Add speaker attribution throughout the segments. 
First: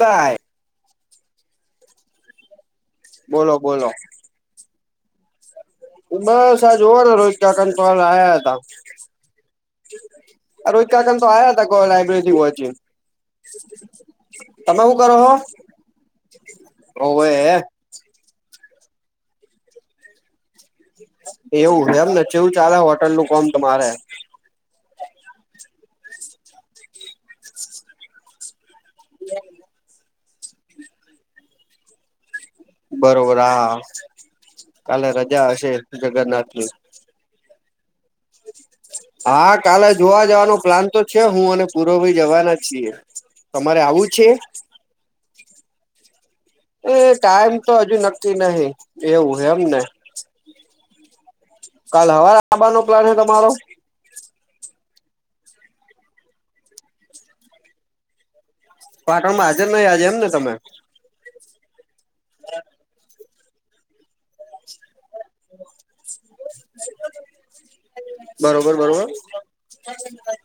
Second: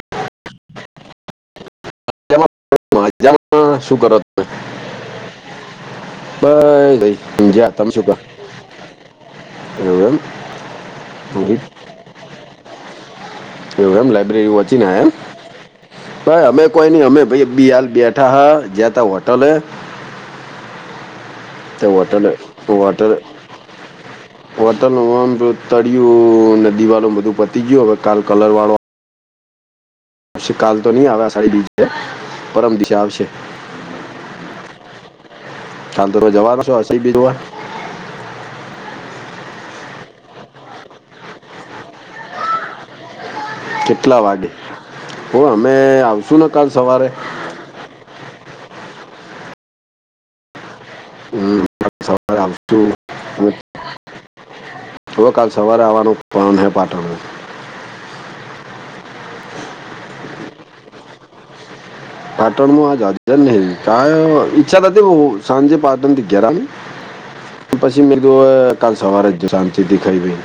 Speaker 1: By.
Speaker 2: [unintelligible] જ
Speaker 1: બોલો બોલો
Speaker 2: શું કરો તમે?
Speaker 1: બસ આ જોવા ને ભઈ
Speaker 2: ઊંઘ્યા તમે શું
Speaker 1: [unintelligible]
Speaker 2: કરો
Speaker 1: આયા તા.
Speaker 2: એવું એમ
Speaker 1: રોજ ક તો આયા
Speaker 2: ઊંઘી
Speaker 1: હતા લાઈબ્રેરી હોચી.
Speaker 2: એવું એમ લાઈબ્રેરી વચી
Speaker 1: હું
Speaker 2: નાને એમ
Speaker 1: કરો હો
Speaker 2: ભાઈ અમે કોઈ નઈ
Speaker 1: ઓવે
Speaker 2: અમેઈ બી હાલ બે થા જેતા હોટલે તે
Speaker 1: એવું એમને
Speaker 2: હોટલે
Speaker 1: જેવું ચાલે હોટલ નું કોમ તમારે?
Speaker 2: હોટલ આમ તો તળય્યું ને દીવડો ને બધું પતી ગયું હવે કાલ કલર વાળો
Speaker 1: [unintelligible]
Speaker 2: શી કાલ તો નહી આવે સારી બીજ પરમ દિશા આવશે
Speaker 1: બરોબર હા હા. કાલે રજા હશે.
Speaker 2: હા તો તમે
Speaker 1: જગન્નાથ
Speaker 2: જવાનો
Speaker 1: ની
Speaker 2: છો આ સી બી રોડ?
Speaker 1: હા કાલે જવાનો તો છે હું અને પૂરોવ ભાઈ જવાના છીએ. તમારે આવું
Speaker 2: કેટલા
Speaker 1: છે
Speaker 2: વાડે ઓ અમે આવશું ને કાલ
Speaker 1: એ
Speaker 2: સવારે
Speaker 1: ટાઈમ તો હજુ નક્કી નહિ એવું એમને.
Speaker 2: હમ,
Speaker 1: કાલ હવાર આબા નો પ્લાન હે તમારો?
Speaker 2: તો કાલ સવારે આવવાનું પ્લાન હૈ પાટણને.
Speaker 1: પાટણ માં હાજર નહી આજે એમ ને તમે?
Speaker 2: પાટણમાં આજજર નહી કા અહ ઈક્છા થતી બહુ સાંજે પા ટન ગેરામે. પછી મે
Speaker 1: બરોબર
Speaker 2: કીધું કાલ સવારે જ જાઉં શાંતિથી ખાઇ પીને.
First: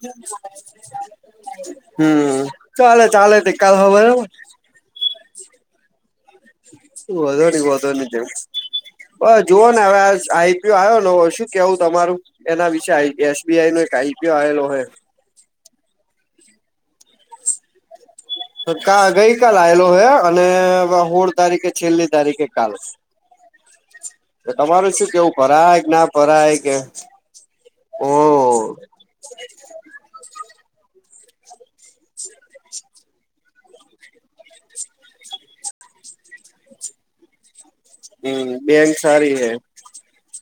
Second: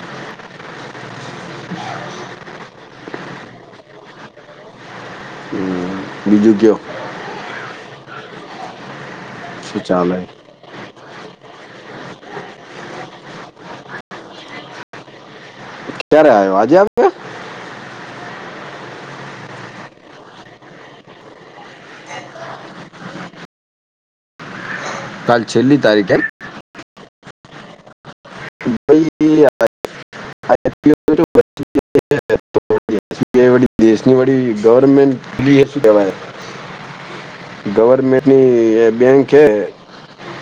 Speaker 1: હમ્મ ચાલે ચાલે તે કાલ ખબર હે.
Speaker 2: હમ્મ બીજું ક્યો?
Speaker 1: હું વધારે વધો નહી વધો નહી જ જુઓ
Speaker 2: શું
Speaker 1: ને હવે આ
Speaker 2: ચાલે
Speaker 1: આઈ યો આવ્યો ને શું કેવું તમારું એના વિશે આઈ એસ બી આઈ નો એક આઈ પી ઓ આહેલો હે.
Speaker 2: ક્યારે આયો આજે આવિયો?
Speaker 1: કા ગઈ કાલ આવેલો હે અને હોળ તારીખે છેલ્લી તારીખ હે કાલ.
Speaker 2: [unintelligible]
Speaker 1: તો તમારો સે કેવું
Speaker 2: કાલ
Speaker 1: ફરાય
Speaker 2: છેલ્લી
Speaker 1: કે ના
Speaker 2: તારીખ એમ
Speaker 1: ફરાય કે ઓ
Speaker 2: ભાઈ તો
Speaker 1: [unintelligible]
Speaker 2: [unintelligible] દેશની બડી ગવર્મેન્ટ એસી કહેવાય.
Speaker 1: [unintelligible] હમ
Speaker 2: ગવર્મેન્ટની એ બેંક
Speaker 1: સારી
Speaker 2: કૈ
Speaker 1: હે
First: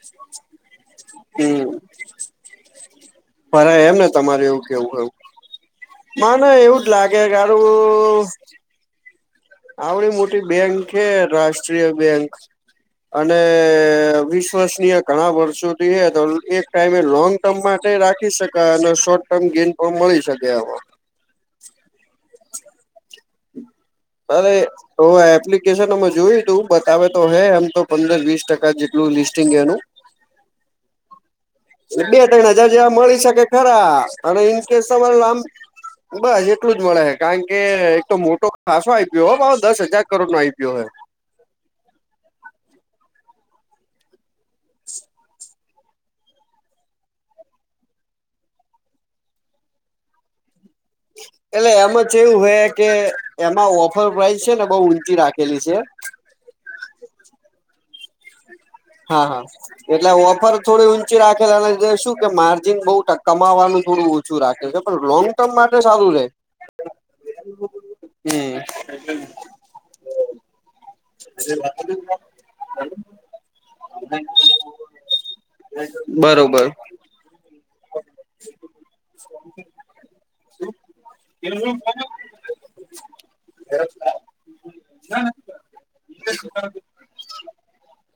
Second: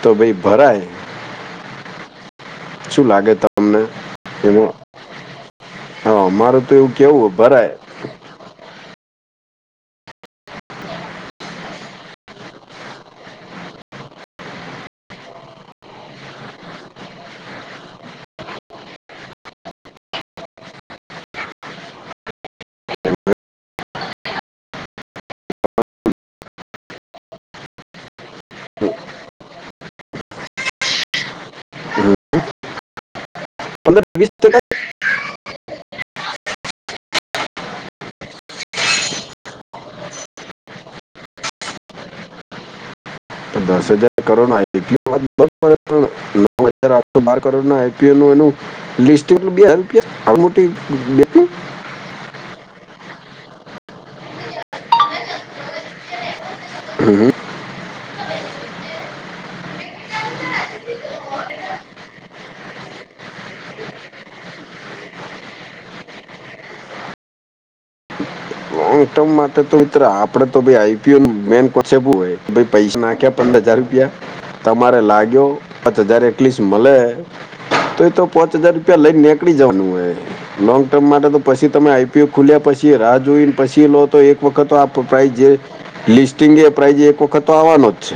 Speaker 2: તો ભઈ ભરાય.
Speaker 1: હમ્મ,
Speaker 2: શું લાગે તમને
Speaker 1: ફરાય એમ ને તમારે એવું
Speaker 2: એમાં
Speaker 1: કેવું એવું.
Speaker 2: હા,
Speaker 1: માને
Speaker 2: અમારું તો
Speaker 1: એવું જ લાગે
Speaker 2: કેવું ભરાય
Speaker 1: ગારું આવડી મોટી બેંક કે રાષ્ટ્રીય બેંક? અને વિશ્વાસનીય ઘણા વર્ષોથી હે તો એક ટાઈમે લોંગ ટર્મ માટે રાખી શકાય અને શોર્ટ ટર્મ ગેન પણ મળી શકે આમાં. હવે તો એપ્લિકેશન અમે જોયું તું, બતાવે તો હે એમ તો પંદર વીસ ટકા જેટલું લિસ્ટિંગ એનું. બે ત્રણ હજાર જેવા મળી શકે ખરા.
Speaker 2: પંદર વીસ
Speaker 1: અને
Speaker 2: ટકા
Speaker 1: ઇન કેસ સવાલ આમ બસ એટલું જ મળે હે, કારણ કે એક તો મોટો ખાસો આઈપીયો હો ભાવ દસ હજાર કરોડ નો આઈપીયો હે.
Speaker 2: તો દસ હજાર કરોડ આઇપો પણ એતો નવ હજ આઠસો બાર કરોડ આઈપીઓ નું એનું લિસ્ટેડ નું બે આઈપીઓ. [unintelligible]
Speaker 1: કેવું હે કે એમાં ઓફર પ્રાઈસ છે ને બહુ ઊંચી રાખેલી છે.
Speaker 2: હમ્મ હમ્મ.
Speaker 1: હા-હા. એટલે ઓફર થોડી ઊંચી રાખે એના લીધી શું કે માર્જિન બઉ ટક કમાવાનું થોડુંક ઓછું ઓછું રાખે છે. પણ લોંગ ટર્મ માટે સારું રેય.
Speaker 2: [inaudible]
Speaker 1: હમ્મ.
Speaker 2: લોંગ ટર્મ માટે તો મિત્ર આપડે તો ભી આઇ પીઓ નું મેન કોન્સેપ્ટ એવું હોય ભઇ પૈસા નાખ્યા પંદર હજાર રૂપિયા તમારે લાગ્યો પોચ હજાર એટલીસ્ટ
Speaker 1: બરોબર
Speaker 2: મલે તો એ તો પોચ હજાર રૂપિયા લઈને નેકળી જવાનું હોય. લોંગ ટર્મ માટે તો પછી તમે આઈપીયુ ખુલ્યા પછી રાહ જોઈ છી લો તો એક વખત આ પ્રોફાઈલ જે, લિસ્ટંગ એ પ્રાઇઝે એક વખત આવવાનો જ છે.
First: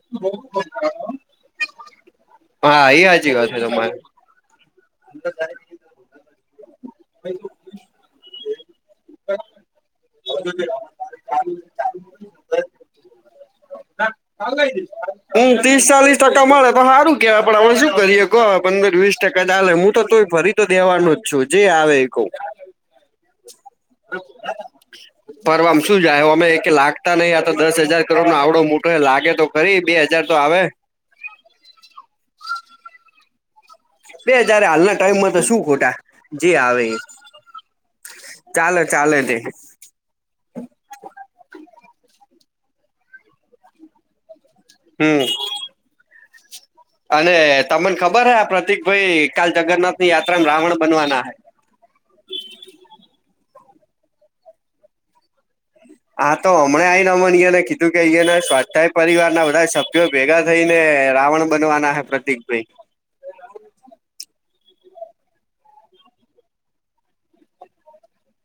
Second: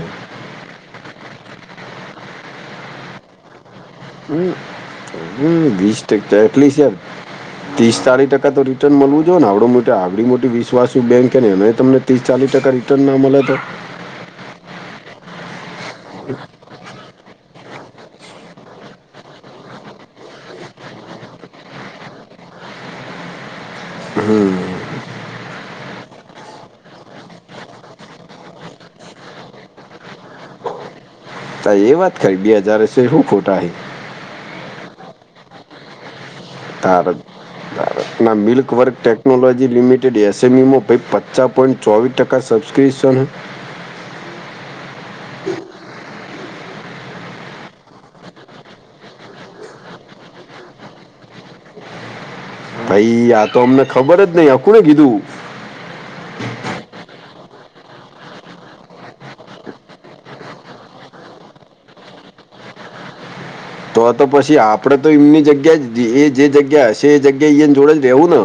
Speaker 1: હા, એ હાચી વાત હે તમારી.
Speaker 2: હમ્મ હમ્મ વીસ ટકા એટલી છે? ત્રીસ ચાલીસ ટકા તો રિટર્ન મળવું જો ને આવડો મોટો આવડી મોટી વિશ્વાસુ બેંક હે ને એનેય તમને તીસ ચાલીસ ટકા રિટર્ન ના મલે તો?
Speaker 1: હમ્મ ત્રીસ ચાલીસ ટકા મળે તો પણ હારું કેવાય પણ હવે શું કરીએ કૌ પંદર વીસ ટકા ચાલે હું તો તોય ભરી તો દેવાનું જ છું, જે આવે કઉ.
Speaker 2: હમ્મ.
Speaker 1: [inaudible] ભરવામ શું જાય? ઓમે એકે લાગતા નહી, આ તો દસ હજાર કરોડ નો આવડો મોટો લાગે તો ખરી બે હજાર તો આવે.
Speaker 2: હા એ વાત ખરી, બે હજાર હશે શું ખોટા હે.
Speaker 1: બે હજારે હાલના ટાઈમમાં તો શું ખોટા? જે આવે
Speaker 2: તા રે તારે ના મિલ્ક
Speaker 1: ચાલે
Speaker 2: વર્ક
Speaker 1: ચાલે તે
Speaker 2: ટેકનોલોજી લિમિટ જો ડેસી બી મા ભય પચા પોઇન્ટ ચોવીસ ટકા સબસ્ક્રીસન
Speaker 1: હમ્મ. અને તમને ખબર હૈ આ પ્રતિક ભાઈ કાલ જગન્નાથ ની યાત્રા રાવણ બનવાના હૈ.
Speaker 2: ભઈ આ તો અમને ખબર જ નઈ આ કોને કીધું?
Speaker 1: હા તો હમણાં આય નમણી ને કીધું કે અહીયાને સ્વાધ્યાય પરિવાર ના બધા સભ્યો ભેગા થઈ ને રાવણ બનવાના હે પ્રતિક ભઈ.
Speaker 2: તો તો પછી આપડે તો એમની જગ્યા જ એ જે જગ્યા હશે એ જગ્યા એ જોડે જ રહેવું ન.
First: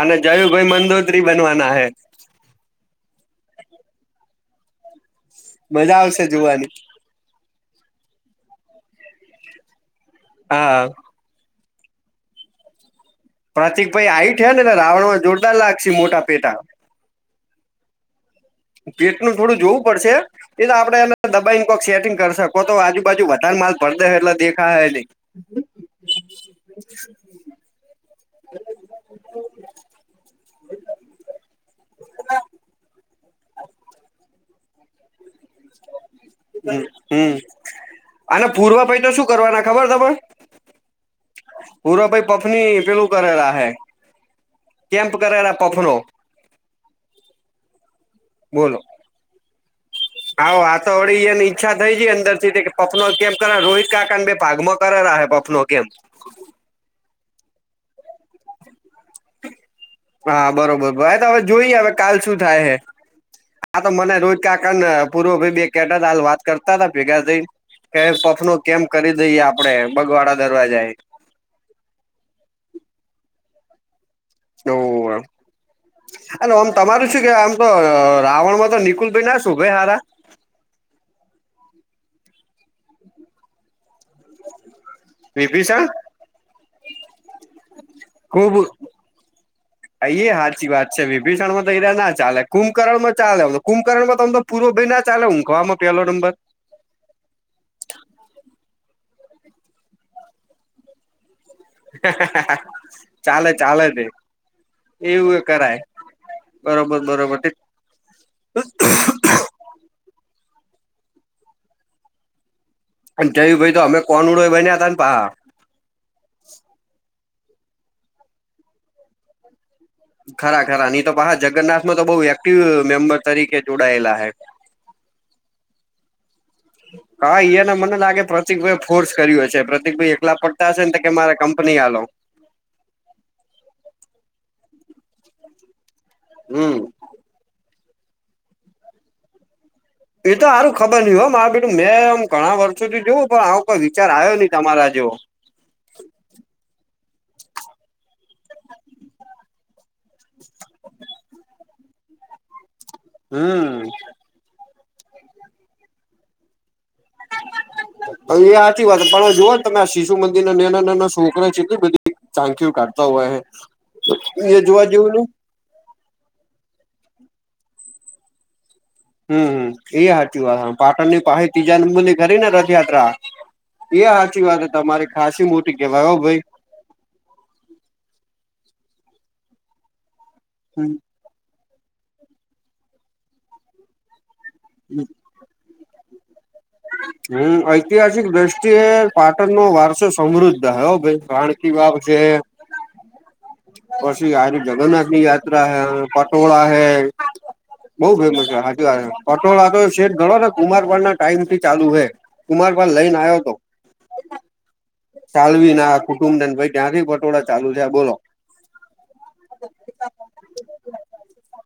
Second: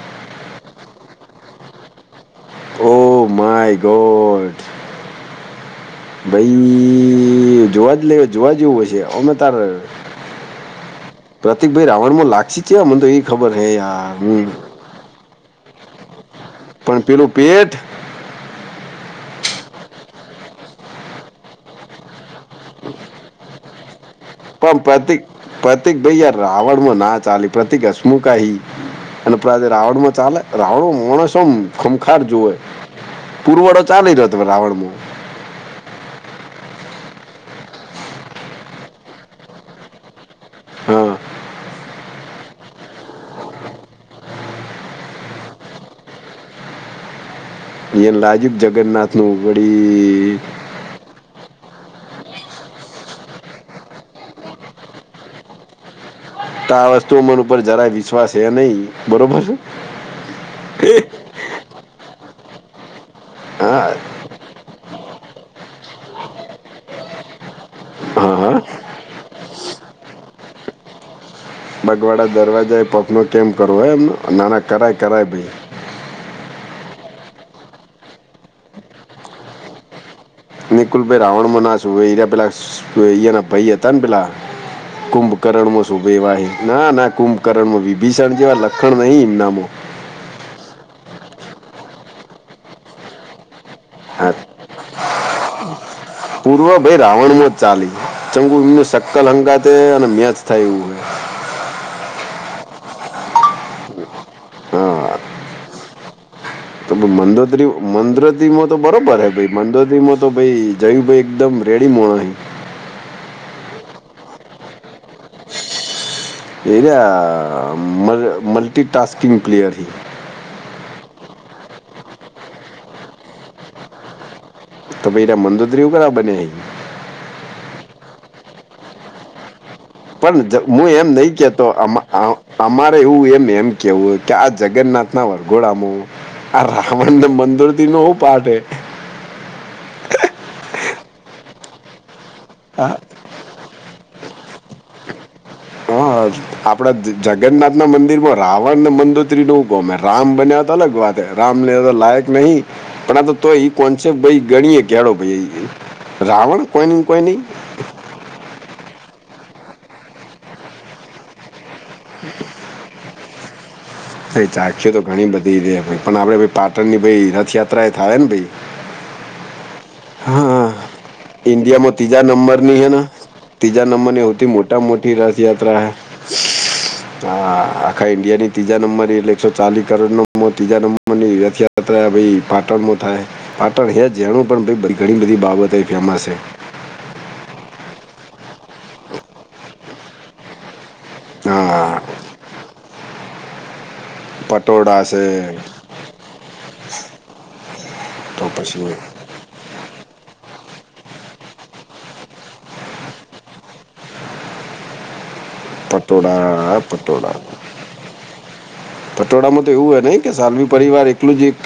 Speaker 1: અને જયું ભાઈ મંદોત્રી બનવાના હે.
Speaker 2: Oh my god.
Speaker 1: મજા આવશે જોવાની
Speaker 2: ભઈ જોવા જ એટલે એવો જોવા જેવું હોય છે. અમે તાર
Speaker 1: હા.
Speaker 2: પ્રતિક ભાઈ રાવણમાં લાગશે કેવા? મન તો ઈ ખબર હે યા
Speaker 1: પ્રતિકભાઈ હાઈટ હે ને
Speaker 2: [unintelligible]
Speaker 1: એટલે રાવણમાં જોરદાર લાગશે મોટા પેટાવ.
Speaker 2: પણ પહેલું પેટ
Speaker 1: ઈ પેટ નું થોડું જોવું પડશે એ તો આપણે એને દબાઈને કોક સેટિંગ કરશે. કહો તો આજુ બાજુ વધાર માલ [unintelligible]
Speaker 2: પણ
Speaker 1: નહી
Speaker 2: પ્રતિક, પ્રતિક ભઈ યાર રાવણમાં ના ચાલે, પ્રતિક હસમુખ આઈ. અને [unintelligible] રાવણમાં ચાલે? રાવણમાં માણસ આમ ખમખાર જોવે. પુરવડો ચાલી રહ્યો તો રાવણમાં.
Speaker 1: હમ્મ-હમ્મ. અને પૂરવાભાઈ તો શું કરવાના ખબર તમન?
Speaker 2: હા
Speaker 1: પૂરવા ભાઈ પફની પહેલું કરેલા હે, કેમ્પ કરેલા પફનો.
Speaker 2: એ લાગ્યું
Speaker 1: બોલો
Speaker 2: જગન્નાથ નું વડી
Speaker 1: આવો આ તો વડી એની ઈચ્છા થઈ છે અંદરથી તે કે પફ નો જ કેમ્પ કરા. રોહિત કાકાન બે ભાગ માં કરે રહા હે પફનો કેમ્પ.
Speaker 2: તો આ વસ્તુ મન ઉપર જરાય વિશ્વાસ હે નહીં. બરોબર?
Speaker 1: હા બરોબર ભાઈ. તો હવે જોઈ હવે કાલ શું થાય હે. આ તો
Speaker 2: હા
Speaker 1: મને રોજ કાકાન પૂરો ભઈ બે કેટ હાલ વાત કરતા તા ભેગા થઈન, કે
Speaker 2: હા
Speaker 1: પફ નો
Speaker 2: હા
Speaker 1: કેમ્પ કરી દઈએ આપ પણે એમ બગવાડા દરવાજા એ.
Speaker 2: બગવાડા દરવાજા એ પફનો કેમ્પ કરવો એમ? ના-ના કરાય-કરાય ભઈ.
Speaker 1: એટલે ઓમ તમારું શું કહેવા? આમ તો રાવણમાં તો નિકુલ ભાઈ ના શોભે હારા.
Speaker 2: નિકુલ ભાઈ રાવણમાં ના શોભે. [unintelligible] પેલાયા ઈ એના ભઈ હતા ને પહેલાં કુંભકર્ણમાં
Speaker 1: વિભીષણ
Speaker 2: શોભે એવા ઈ. ના-ના કુંભકર્ણમાં. વિભિષણ જેવા લખણ નહીં એમનામ.
Speaker 1: હા ઈએ હાચી વાત છે. વિભિષણ માં તો [unintelligible] ના ચાલે. કુંભકર્ણ માં ચાલે. કુંભકર્ણ માં તો
Speaker 2: હા
Speaker 1: એમ તો પૂરો ભઈ ના ચાલે ઊંઘવામાં પહેલો નંબર.
Speaker 2: પૂર્વભાઈ રાવણમાં જ ચાલે. [unintelligible] અને મેચ થાય એવું હે.
Speaker 1: ચાલે-ચાલે તે.
Speaker 2: હા
Speaker 1: એવુંઈ કરાય.
Speaker 2: તો
Speaker 1: બરોબર
Speaker 2: ભઈ
Speaker 1: બરોબર
Speaker 2: મંદદ્રીવ-મંદદ્રીવમાં તો બરોબર હે ભઈ મંદોદ્રીવમાં તો ભઈ જયુભાઈ એકદમ રેડી [unintelligible]
Speaker 1: અને જયુંભાઈ તો ઓમેય કનુડો એઈ બન્યાં તાન [unintelligible]
Speaker 2: [unintelligible] મલ મલ્ટીટાસ્કિંગ પ્લેયર હી.
Speaker 1: ખરા-ખરા. ની તો પાહ જગન્નાથમાં તો બહુ વ્યક્તિ મેમ્બર તરીકે જોડાયેલા હે.
Speaker 2: તો પઈ [unintelligible] મંદોદ્રીવ હું કરા બને હે ઈ?
Speaker 1: હા ઈ એને મને લાગે પ્રતિક ભાઈએ ફોર્સ કર્યો છે. પ્ર
Speaker 2: પણ જ હું એમ નહીં કહેતો
Speaker 1: હાલો
Speaker 2: આમા આ અમારે એવું એમ-એમ કહેવું હે કે આ જગન્નાથ ના વરઘોડામો આ
Speaker 1: હમ
Speaker 2: રા વણ ને મંદોદ્રીવનો હુ પાઠ હે?
Speaker 1: એ તો હારું ખબર નહીં હો. મારા બેટું મેં આમ ઘણા વર્ષોથી જોવું, પણ આવું પણ વિચાર આયો નહીં તમારા જેવો.
Speaker 2: હાજ. આપણા જગન્નાથ ના મંદિર માં રાવણ ને મંદોત્રી નો ગમે. રામ બન્યા તાન [unintelligible] રામ ને હવે લાયક નહીં. પણ આ તોઈ ઈ
Speaker 1: હમ
Speaker 2: કોન્સેપ્ટ ભઈ ગણીએ કે હેડો ભઈ. રાવણ કોઈન કોઈ નહીં
Speaker 1: હા ઈ હાચી વાત. તમે જોઓ ને તમે આ શિશુ મંદિર ના નાના-નાના છોકરા છેને બધેઈ ચાંખયુ કાઢતા હોય એ જોવા જેવું ને
Speaker 2: [unintelligible] આપડે પાટણની ભાઈ રથયાત્રા એ થાય ને ભાઈ
Speaker 1: હમ હમ એ હાચી
Speaker 2: હા
Speaker 1: વાત પાટણની પાહી ત્રીજા
Speaker 2: ઇન્ડિયામાં
Speaker 1: નંબર ની ખરી ને
Speaker 2: નંબરની હે
Speaker 1: રથયાત્રા
Speaker 2: ત્રીજા
Speaker 1: એ
Speaker 2: નંબર ની
Speaker 1: સાચી
Speaker 2: સૌથી
Speaker 1: વાત
Speaker 2: મોટા માં
Speaker 1: તમારી
Speaker 2: મોટી
Speaker 1: ખાસી મોટી
Speaker 2: રથયાત્રા
Speaker 1: કેવાય હો ભાઈ
Speaker 2: હા આખા ઈન્ડિયાની ત્રીજા નંબર એટલે એકસો ચાલીસ કરોડનો ત્રીજા નંબરની રથ યા ત્રા ભાઈ પાટણમાં થાય પાટણ હે જેણું પણ ઘણી બધી બાબતો એ ફેમસ છે.
Speaker 1: હમ‌ ઐતિહાસિક દ્રષ્ટિએ પાટણનો વારસો સમૃદ્ધ હે હો ભાઈ રાણકી
Speaker 2: હા
Speaker 1: વાવ છે. પછી આરીયુ
Speaker 2: પટોળા
Speaker 1: જગન્નાથની
Speaker 2: છે
Speaker 1: યાત્રા હૈ પટોળા હૈ બો
Speaker 2: તો
Speaker 1: ફેમસ હે સાચી
Speaker 2: પછી
Speaker 1: વાત હે પટોળા તો શેક ગડોને કુમારવન ના ટાઈમ થી ચાલુ હે કુમારપાલ લઈને આવ્યોતો ચાલવી ના કુટુંબ ને ભાઈ
Speaker 2: પટોળા
Speaker 1: ત્યાંથી પટોળા ચાલુ થયા બોલો
Speaker 2: પટોડામાં તો એવું હે નહીં કે સાલવી પરિવાર એકલું જ એક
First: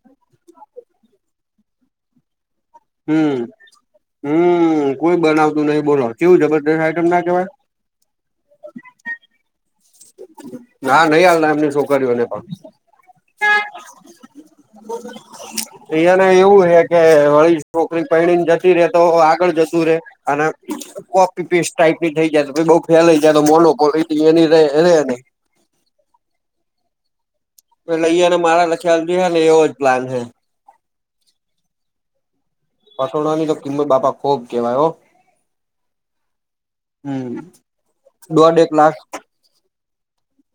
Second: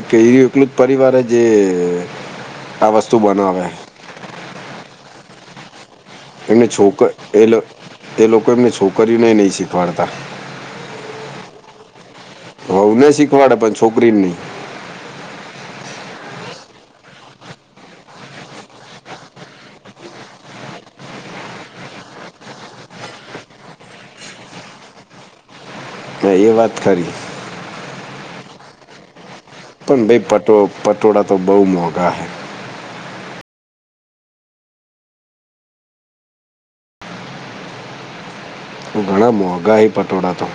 Speaker 2: એક એરું એકલું જ પરિવાર હે જે [inaudible] વસ્તુ
Speaker 1: હમ
Speaker 2: બનાવે
Speaker 1: હમ કોઈ બનાવતું નહીં બોલો કેવું
Speaker 2: [unintelligible]
Speaker 1: જબરદસ્ત આઈટમ
Speaker 2: છોક
Speaker 1: ના કેવાય
Speaker 2: એલ એલોકો એમની છોકરીઓ નેય નહીં શી વાડતા
Speaker 1: ના નહી હાલના એમની છોકરીઓને પણ
Speaker 2: વહું ને શીખવાડે પણ છોકરી ને નહી
Speaker 1: બ [inaudible] એયાને એવું હે કે વળી છોકરી પરણીને જતી રે તો આગળ જશુ રે અને કોપી પેસ્ટ ટાઈપની થઇ જાય તો બો ફેલાઈ જાય ને મોનોપોલીટી એની રે [inaudible]
Speaker 2: હા એ વાત ખરી
Speaker 1: લઈએ અને મારા લખ્યાથી એવો જ
Speaker 2: પણ
Speaker 1: પ્લાન હે
Speaker 2: ભાઈ પટો પટોળા તો બઉ મોંઘા હૈ
Speaker 1: પટોડાની તો કિંમત બાપા ખોબ કહેવાય હો હમ દોઢ એક લાખ
Speaker 2: ઘણા મોંઘા હે પટોળા તો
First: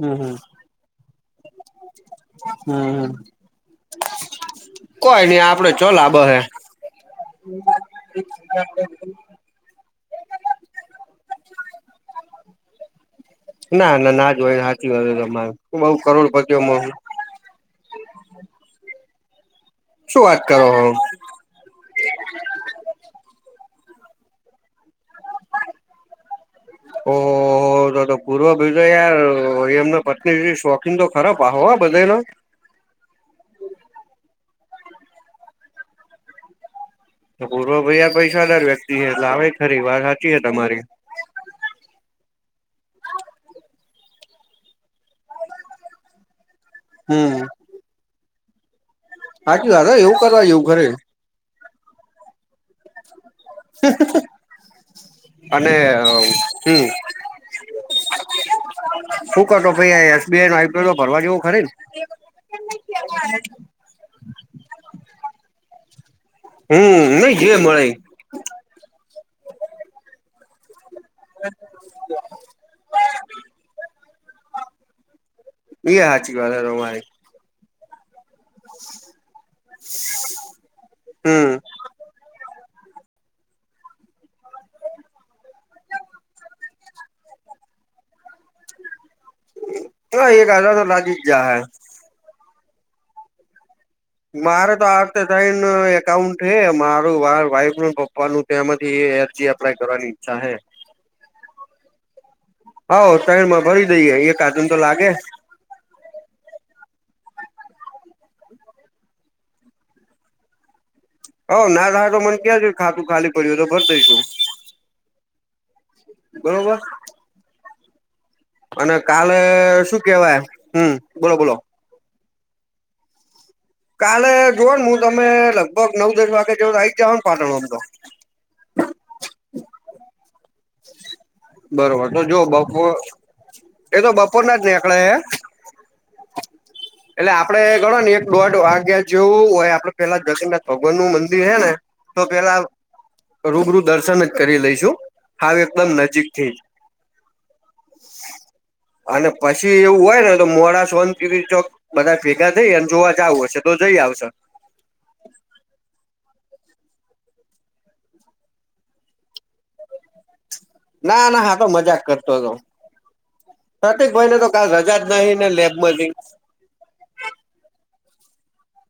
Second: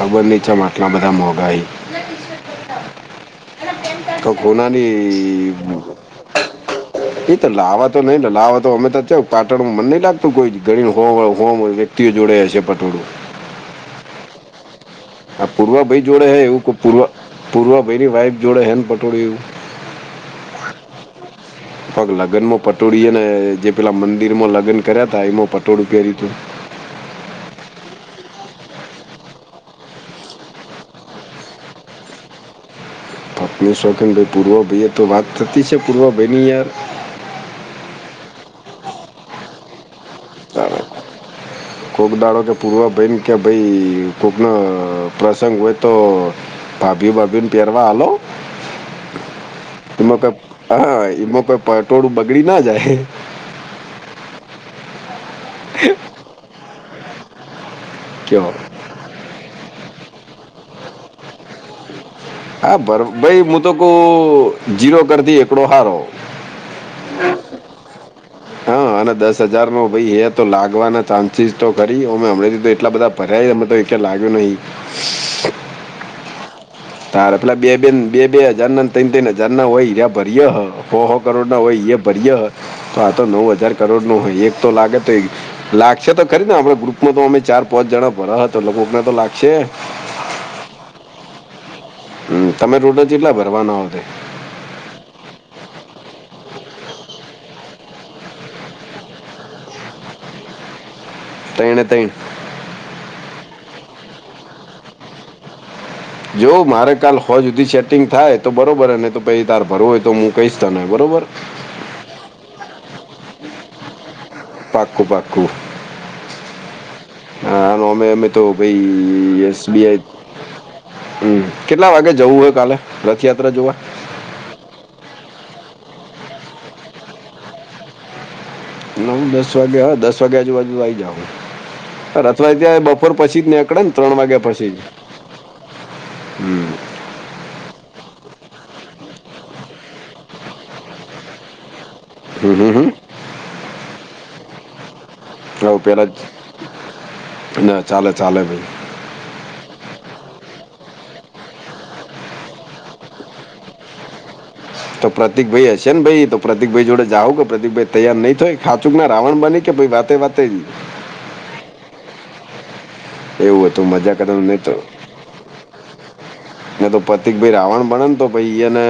Speaker 1: હમ
Speaker 2: ની ચેમ આટલા બધા મોંઘા હૈં
Speaker 1: હમ હમ
Speaker 2: તો
Speaker 1: કોઈ નઈ
Speaker 2: કોનાની
Speaker 1: આપડે ચો લાભ હે
Speaker 2: એ તો લાવવા તો નઈ લાવવા તો અમે તો [unintelligible] પાટોળું મન નહી લાગતું કોઈ ગયું હો હો વ્યક્તિઓ જોડ હશે પટોળું
Speaker 1: ના ના નાજ હોય હાચી વાત હોય તમારી બો કરોડ પતિઓ મો
Speaker 2: પૂર્વભાઈની વાઈફ જોડે હેન પટોળું એવું
Speaker 1: શું વાત કરો હો?
Speaker 2: હ [inaudible] પગ લગ્નમાં પટોળી ને જે પેલા મંદિરમાં લગ્ન કર્યા તા એમાં પટોળી પહેર્યું તું
Speaker 1: ઓ તો તો પૂર્વ ભાય તો યાર એમના પત્ની થી શોખીન તો ખરા પાહો [unintelligible]
Speaker 2: પત્ની શોખીન ભાઈ પૂર્વ ભાઈએ થતી છે, પૂર્વભાઈની યાર
Speaker 1: તો પૂર્વ ભાઈ પૈસાદાર વ્યક્તિ હે લાવે ખરી વાત હાચી હે તમારી
Speaker 2: [inaudible] કોક દાડો કે પૂર્વાભાઈન કે ભઈ કોકન પ્રસંગ હોય તો ભાભીઓ
Speaker 1: હમ
Speaker 2: બાભિઓ ને પેરવા હાલો
Speaker 1: સાચી વાત હો એવું
Speaker 2: ઈમાં કઈ
Speaker 1: કરવા જેવું ખરે
Speaker 2: હા ઈમાં કઈ પટોડુ બગડી ના જાય
Speaker 1: અને હમ
Speaker 2: કેવ
Speaker 1: શહુકરતો [unintelligible] એસબીઆઈ નો આઈપ્રો તો ભરવા જેવો ખરીને?
Speaker 2: હા ભ ભાઈ હું તો કવ જીરો કરતી એકડો હારો
Speaker 1: હમ નઈ જે મળે
Speaker 2: હ અને દસ હજારનો ભાઈ એ તો લાગવાના ટા ચચીસ તો કરીં અમે હમણાથી તો એટલા બધા ભર્યા અમ તો એકય લાગ્યો નઈ
Speaker 1: એ હાચી વાત હે તમારી
Speaker 2: તાર પેલા બે બેન બે બે હજાર નાન તન ત્રન હજારના હોય એર્યા ભર્ય હ હો હો
Speaker 1: હમ
Speaker 2: કરોડના હોય એયે ભર્ય હ તો આતો નવ હજાર કરોડનો હ એક તો લાગે તે લાગશે તો ખરીજ ન હમણાં ગ્રુપમાં તો અમે ચાર પાંચ જણા ભરહ તો કોકન તો લાગશે
Speaker 1: હ એક હજાર તો લાગી જ જાહે
Speaker 2: હમ તમે રોડે ચેટલા ભરવાના હતે
Speaker 1: મારે તો આ અકતે તઈન એકાઉન્ટ હે મારું માર વાઈફનુ પપ્પાનું તો એમાંથી એ અરજી એપ્લાય કરવાની ઈચ્છા હે
Speaker 2: તઈણે તઈણ
Speaker 1: હવ તઈણમાં ભરી દઈએ એકાદુંન તો લાગે
Speaker 2: જો મારે કાલ હોંજ હુદી સેટિંગ થાય તો બરોબર હે નઈ તો પઈ તાર ભરવું હોય તો મુ કઇસ તને બરોબર
Speaker 1: હોવ ના થાય તો મન કેજો ખાતું ખાલી પડ્યું હોય તો ભર દઈશું
Speaker 2: પાક્કુ પાક્કુ
Speaker 1: બરોબર.
Speaker 2: હા અન ઓમય અમે તો
Speaker 1: અને કાલે
Speaker 2: ભઈ એસબઆઈ
Speaker 1: શું કેવાય બોલો
Speaker 2: હમ
Speaker 1: બોલો
Speaker 2: કેટલા વાગે જવું હે કાલે? રથયાત્રા જોવા
Speaker 1: કાલે જોવોન હું તમે લગભગ નવ દસ વાગે જેવું તો આઈ જ જાવહોન પાટણ હુદી તો
Speaker 2: નવ દસ વાગ્યા હ દસ વાગ્યા આજુ બાાજુ આવી જાહુ
Speaker 1: બરોબર તો જો
Speaker 2: રથયાત્રા બપોર પછી જ નેકણે ન
Speaker 1: એ તો
Speaker 2: ત્રણ વાગ્યા
Speaker 1: બપોરના
Speaker 2: પછી જ?
Speaker 1: નીકળે હે
Speaker 2: હમ.
Speaker 1: એટલે આપડે ગણો ની એક દોઢ વાગ્યા જેવું હોય આપડે પેલા જગન્નાથ ભગવાન નું મંદિર હે ને તો
Speaker 2: હમ
Speaker 1: પેલા
Speaker 2: હમ હમ.
Speaker 1: રૂબરૂ દર્શન જ કરી લઈશું હાવ
Speaker 2: હવે
Speaker 1: એકદમ
Speaker 2: પેલા જ
Speaker 1: નજીક થી જ
Speaker 2: ના ચાલે ચાલે ભઈ
Speaker 1: અને પસી એવું હોયન તો મોડા સોંતીથી ચોક બધા ભેગા થઈ અને જોવા જાવું હશે તો જઈ આવશે
Speaker 2: તો પ્રતિકભઈ હશે ને ભઈ તો પ્રતિકભઈ જોડે જાવક પ્રતિકભઈ તૈયાર નઈ થોઈ ખાચુંકના રાવણ બની કે બા તે વાતે
Speaker 1: ના ના હા તો મજાક કરતો હતો.
Speaker 2: એવું હતું
Speaker 1: પ્રતિક
Speaker 2: મજા
Speaker 1: ભાઈને
Speaker 2: કરતા
Speaker 1: તો કાલ રજા નહિ ને લેબમાંથી
Speaker 2: નેતો પતિકભઈ રાવણ બને તો પહિ એને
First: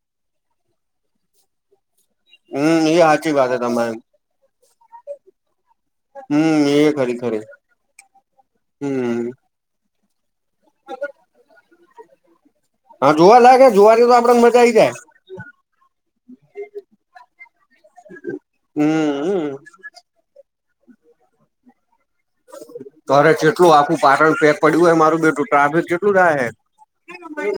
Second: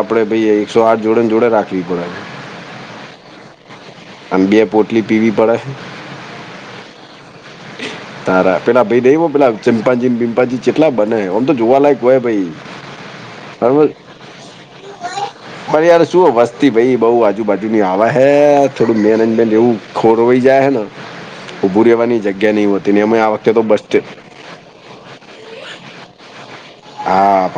Speaker 2: આપડે ભઈ એકસો આઠ જોડેન જોડે રાખવી પડે
Speaker 1: હમ એ હાચી વાત હે તમારી
Speaker 2: અન બે પોટલી પીવી પડે
Speaker 1: હમ એ ખરી ખરી
Speaker 2: તારા પેલા ભઈ [unintelligible]
Speaker 1: હમ
Speaker 2: હો પેલા ચિંપાંજી ન બીમ્પાંજી ચેટલા બને ઓમતો જોવાલાયક હોય ભઈ
Speaker 1: હા જોવાલાયક હે જોવાની તો આપડેન મજા આઈ જાય
Speaker 2: પણ યાર શું વસ્તી ભાઈ બો આજુબાજુની આવે હે થોડું
Speaker 1: હમ
Speaker 2: મેનજમેટ એવું ખોરવાય જાય હે ને ઉભું રેવાની જગ્યા નહી હોતી ને અમે આ
Speaker 1: ઘરે
Speaker 2: વખતે તો
Speaker 1: કેટલું
Speaker 2: બસ
Speaker 1: આખું
Speaker 2: ટે
Speaker 1: પાટણ પેક પડ્યું હે મારું બેઠું ટ્રાફિક કેટલું થાય હે
Speaker 2: હા.